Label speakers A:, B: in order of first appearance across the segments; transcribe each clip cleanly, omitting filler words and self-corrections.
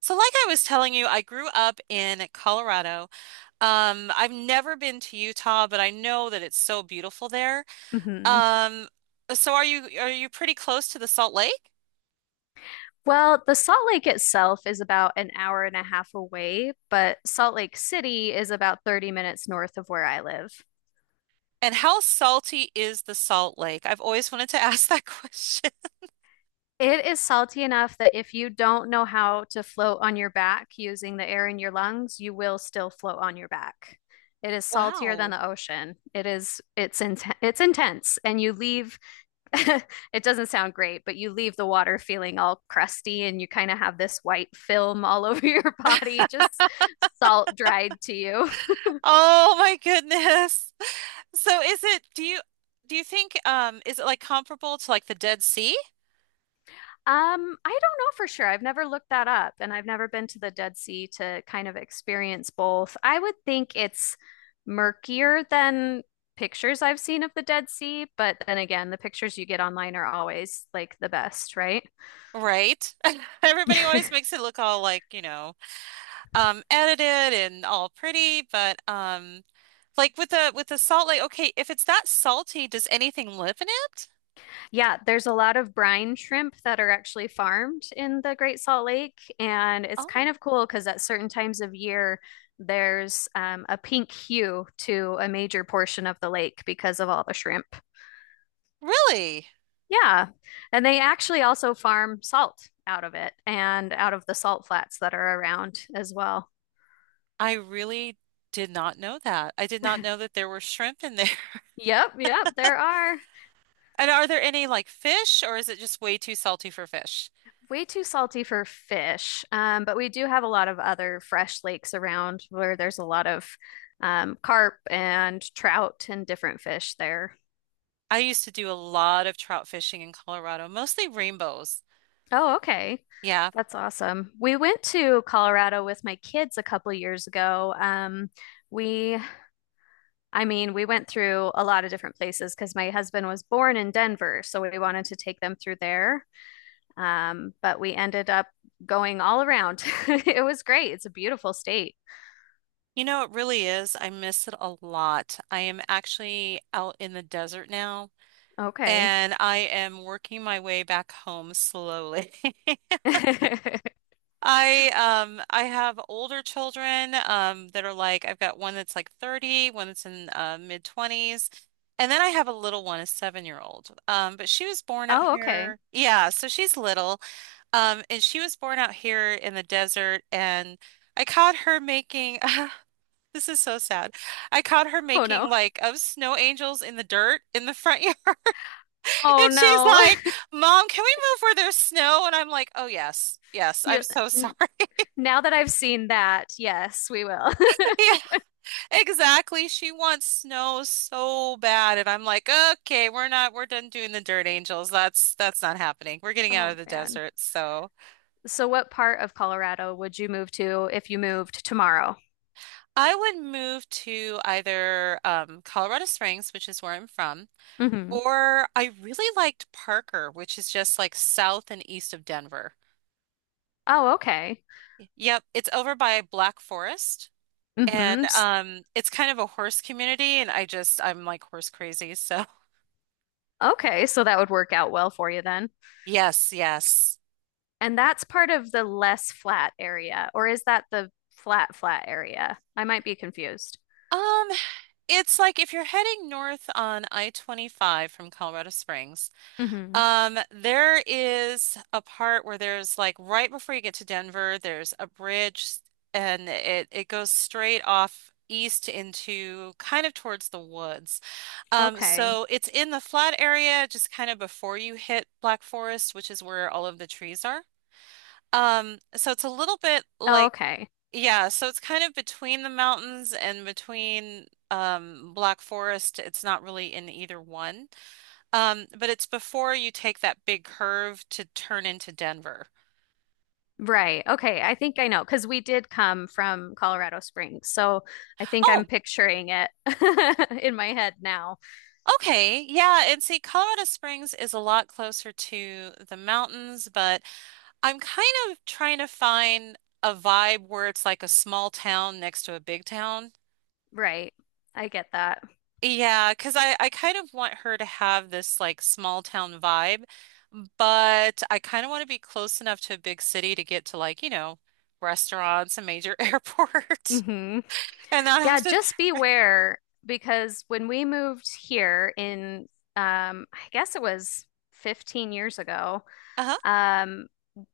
A: So, like I was telling you, I grew up in Colorado. I've never been to Utah, but I know that it's so beautiful there.
B: Hmm.
A: Um, so are you pretty close to the Salt Lake?
B: Well, the Salt Lake itself is about an hour and a half away, but Salt Lake City is about 30 minutes north of where I live.
A: And how salty is the Salt Lake? I've always wanted to ask that question.
B: It is salty enough that if you don't know how to float on your back using the air in your lungs, you will still float on your back. It is saltier than
A: Wow.
B: the ocean. It is it's in, it's intense and you leave it doesn't sound great, but you leave the water feeling all crusty and you kind of have this white film all over your body, just salt dried to you.
A: Oh my goodness. So is it, do you think is it like comparable to like the Dead Sea?
B: I don't know for sure. I've never looked that up and I've never been to the Dead Sea to kind of experience both. I would think it's murkier than pictures I've seen of the Dead Sea, but then again, the pictures you get online are always like the best, right?
A: Right? Everybody always makes it look all like, edited and all pretty, but like with the salt like okay, if it's that salty, does anything live in it?
B: Yeah, there's a lot of brine shrimp that are actually farmed in the Great Salt Lake, and it's kind
A: Oh,
B: of cool because at certain times of year, there's a pink hue to a major portion of the lake because of all the shrimp.
A: really?
B: Yeah, and they actually also farm salt out of it and out of the salt flats that are around as well.
A: I really did not know that. I did not know that there were shrimp in there.
B: Yep, yep, there are.
A: And are there any like fish or is it just way too salty for fish?
B: Way too salty for fish, but we do have a lot of other fresh lakes around where there's a lot of carp and trout and different fish there.
A: I used to do a lot of trout fishing in Colorado, mostly rainbows.
B: Oh, okay.
A: Yeah.
B: That's awesome. We went to Colorado with my kids a couple of years ago. We, I mean, we went through a lot of different places because my husband was born in Denver, so we wanted to take them through there. But we ended up going all around. It was great. It's a beautiful state.
A: You know, it really is. I miss it a lot. I am actually out in the desert now,
B: Okay.
A: and I am working my way back home slowly. I have older children that are like I've got one that's like 30, one that's in mid 20s, and then I have a little one, a 7 year old. But she was born out
B: Oh, okay.
A: here. Yeah, so she's little. And she was born out here in the desert, and I caught her making. this is so sad. I caught her
B: Oh
A: making
B: no.
A: like of snow angels in the dirt in the front yard.
B: Oh
A: And she's
B: no.
A: like, Mom, can we move where there's snow? And I'm like, Oh, yes, yes, I'm
B: You,
A: so sorry.
B: n- Now that I've seen that, yes, we will.
A: Yeah, exactly. She wants snow so bad. And I'm like, Okay, we're not, we're done doing the Dirt Angels. That's not happening. We're getting out of
B: Oh
A: the
B: man.
A: desert. So
B: So what part of Colorado would you move to if you moved tomorrow?
A: I would move to either Colorado Springs, which is where I'm from,
B: Mm-hmm.
A: or I really liked Parker, which is just like south and east of Denver.
B: Oh, okay.
A: Yep, it's over by Black Forest. And
B: Mm-hmm.
A: it's kind of a horse community, and I'm like horse crazy. So
B: Okay, so that would work out well for you then.
A: yes, yes.
B: And that's part of the less flat area, or is that the flat area? I might be confused.
A: Um, it's like if you're heading north on I-25 from Colorado Springs,
B: Hmm.
A: there is a part where there's like right before you get to Denver, there's a bridge, and it goes straight off east into kind of towards the woods.
B: Okay.
A: So it's in the flat area, just kind of before you hit Black Forest, which is where all of the trees are. So it's a little bit
B: Oh,
A: like,
B: okay.
A: yeah, so it's kind of between the mountains and between Black Forest. It's not really in either one. But it's before you take that big curve to turn into Denver.
B: Right. Okay. I think I know because we did come from Colorado Springs. So I think I'm
A: Oh,
B: picturing it in my head now.
A: okay. Yeah, and see, Colorado Springs is a lot closer to the mountains, but I'm kind of trying to find a vibe where it's like a small town next to a big town.
B: Right. I get that.
A: Yeah, because I kind of want her to have this like small town vibe, but I kind of want to be close enough to a big city to get to like, restaurants, a major airport,
B: Hmm.
A: and not
B: Yeah,
A: have to.
B: just beware because when we moved here, I guess it was 15 years ago.
A: Uh-huh.
B: Um,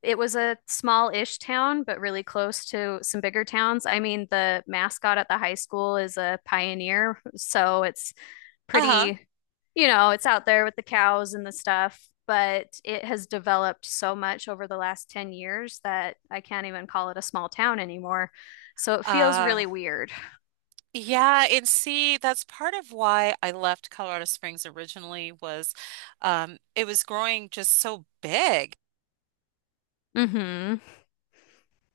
B: it was a small-ish town, but really close to some bigger towns. I mean, the mascot at the high school is a pioneer, so it's
A: Uh-huh.
B: pretty, you know, it's out there with the cows and the stuff, but it has developed so much over the last 10 years that I can't even call it a small town anymore. So it feels
A: Uh,
B: really weird.
A: yeah, and see, that's part of why I left Colorado Springs originally was it was growing just so big.
B: Hmm.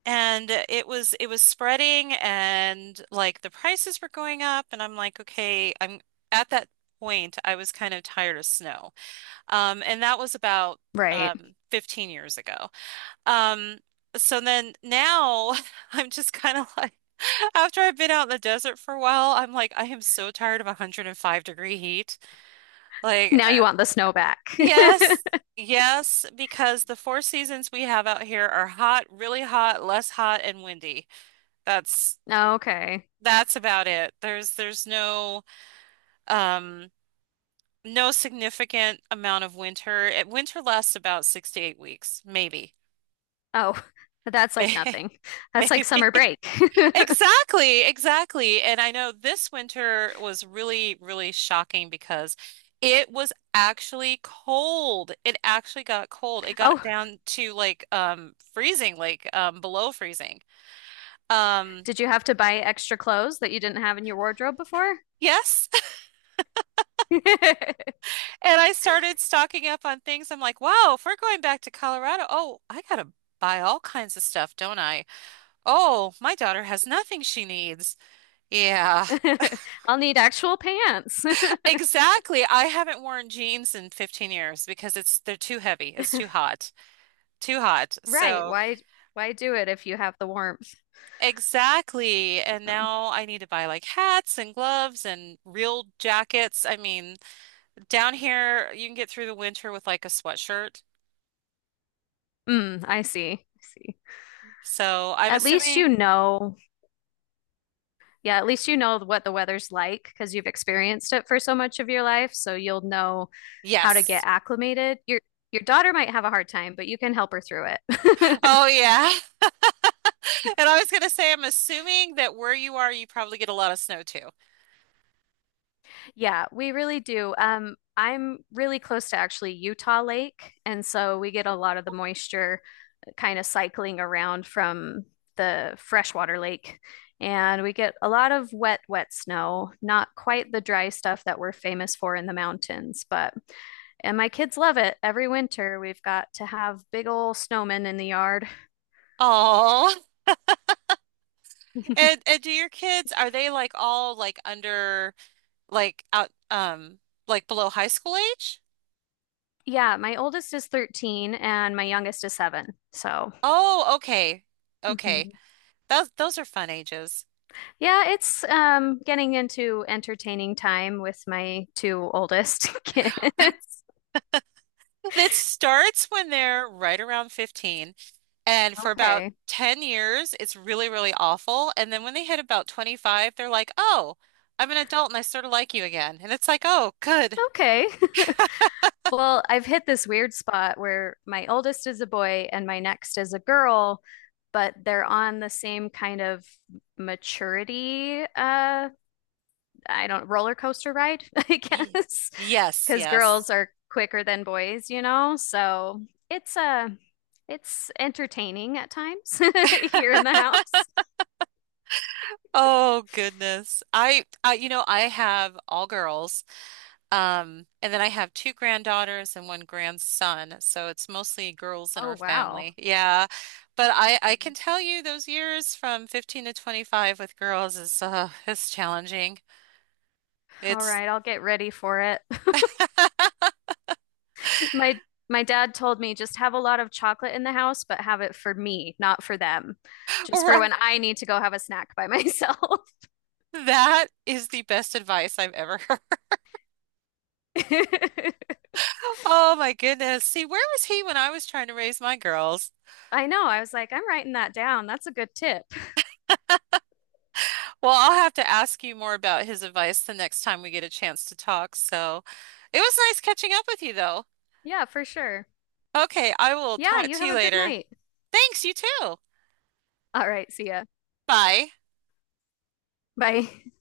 A: And it was spreading and like the prices were going up and I'm like, okay, I'm at that point I was kind of tired of snow. And that was about
B: Right.
A: 15 years ago. Um so then now I'm just kind of like after I've been out in the desert for a while, I'm like I am so tired of 105-degree heat. Like
B: Now you
A: uh,
B: want the snow back.
A: yes. Yes, because the four seasons we have out here are hot, really hot, less hot, and windy. That's
B: Okay.
A: that's about it. There's no um no significant amount of winter. Winter lasts about 6 to 8 weeks, maybe.
B: Oh, that's like
A: May-
B: nothing. That's like
A: Maybe.
B: summer break.
A: Exactly, exactly. And I know this winter was really, really shocking because it was actually cold. It actually got cold. It got
B: Oh,
A: down to like freezing, like below freezing. Um
B: did you have to buy extra clothes that you didn't have in your wardrobe before?
A: yes, and I started stocking up on things. I'm like, wow, if we're going back to Colorado, oh, I gotta buy all kinds of stuff, don't I? Oh, my daughter has nothing she needs. Yeah,
B: I'll need actual pants.
A: exactly. I haven't worn jeans in 15 years because it's they're too heavy. It's too hot. Too hot.
B: Right.
A: So,
B: Why do it if you have the warmth?
A: exactly. And
B: Um,
A: now I need to buy like hats and gloves and real jackets. I mean, down here you can get through the winter with like a sweatshirt.
B: mm, I see. I see.
A: So, I'm
B: At least you
A: assuming.
B: know. Yeah, at least you know what the weather's like because you've experienced it for so much of your life, so you'll know how to get
A: Yes.
B: acclimated. Your daughter might have a hard time, but you can help her through it.
A: Oh yeah. And I was gonna say, I'm assuming that where you are, you probably get a lot of snow too.
B: Yeah, we really do. I'm really close to actually Utah Lake, and so we get a lot of the moisture kind of cycling around from the freshwater lake. And we get a lot of wet snow, not quite the dry stuff that we're famous for in the mountains, but and my kids love it. Every winter, we've got to have big old snowmen in the yard.
A: Oh, and do your kids, are they like all like under like out like below high school age?
B: Yeah, my oldest is 13 and my youngest is seven. So,
A: Oh, okay. Okay.
B: mhm.
A: Those are fun ages.
B: Yeah, it's getting into entertaining time with my two oldest kids.
A: It starts when they're right around 15 and for about
B: Okay.
A: 10 years it's really, really awful. And then when they hit about 25, they're like, "Oh, I'm an adult and I sort of like you again." And it's like, "Oh, good."
B: Okay. Well, I've hit this weird spot where my oldest is a boy and my next is a girl, but they're on the same kind of maturity, I don't, roller coaster ride, I
A: Ye-
B: guess,
A: Yes,
B: because
A: yes.
B: girls are quicker than boys, you know? So it's uh it's entertaining at times here in the house.
A: Oh goodness. I have all girls. And then I have two granddaughters and one grandson. So it's mostly girls in
B: Oh
A: our
B: wow.
A: family. Yeah. But I can tell you those years from 15 to 25 with girls is it's challenging.
B: All
A: It's
B: right, I'll get ready for it. My my dad told me just have a lot of chocolate in the house, but have it for me, not for them. Just for
A: right.
B: when I need to go have a snack by myself.
A: That is the best advice I've ever heard. Oh my goodness. See, where was he when I was trying to raise my girls?
B: I know. I was like, I'm writing that down. That's a good tip.
A: Well, I'll have to ask you more about his advice the next time we get a chance to talk. So it was nice catching up with you, though.
B: Yeah, for sure.
A: Okay, I will
B: Yeah,
A: talk
B: you
A: to
B: have
A: you
B: a good
A: later.
B: night.
A: Thanks, you too.
B: All right, see ya.
A: Bye.
B: Bye.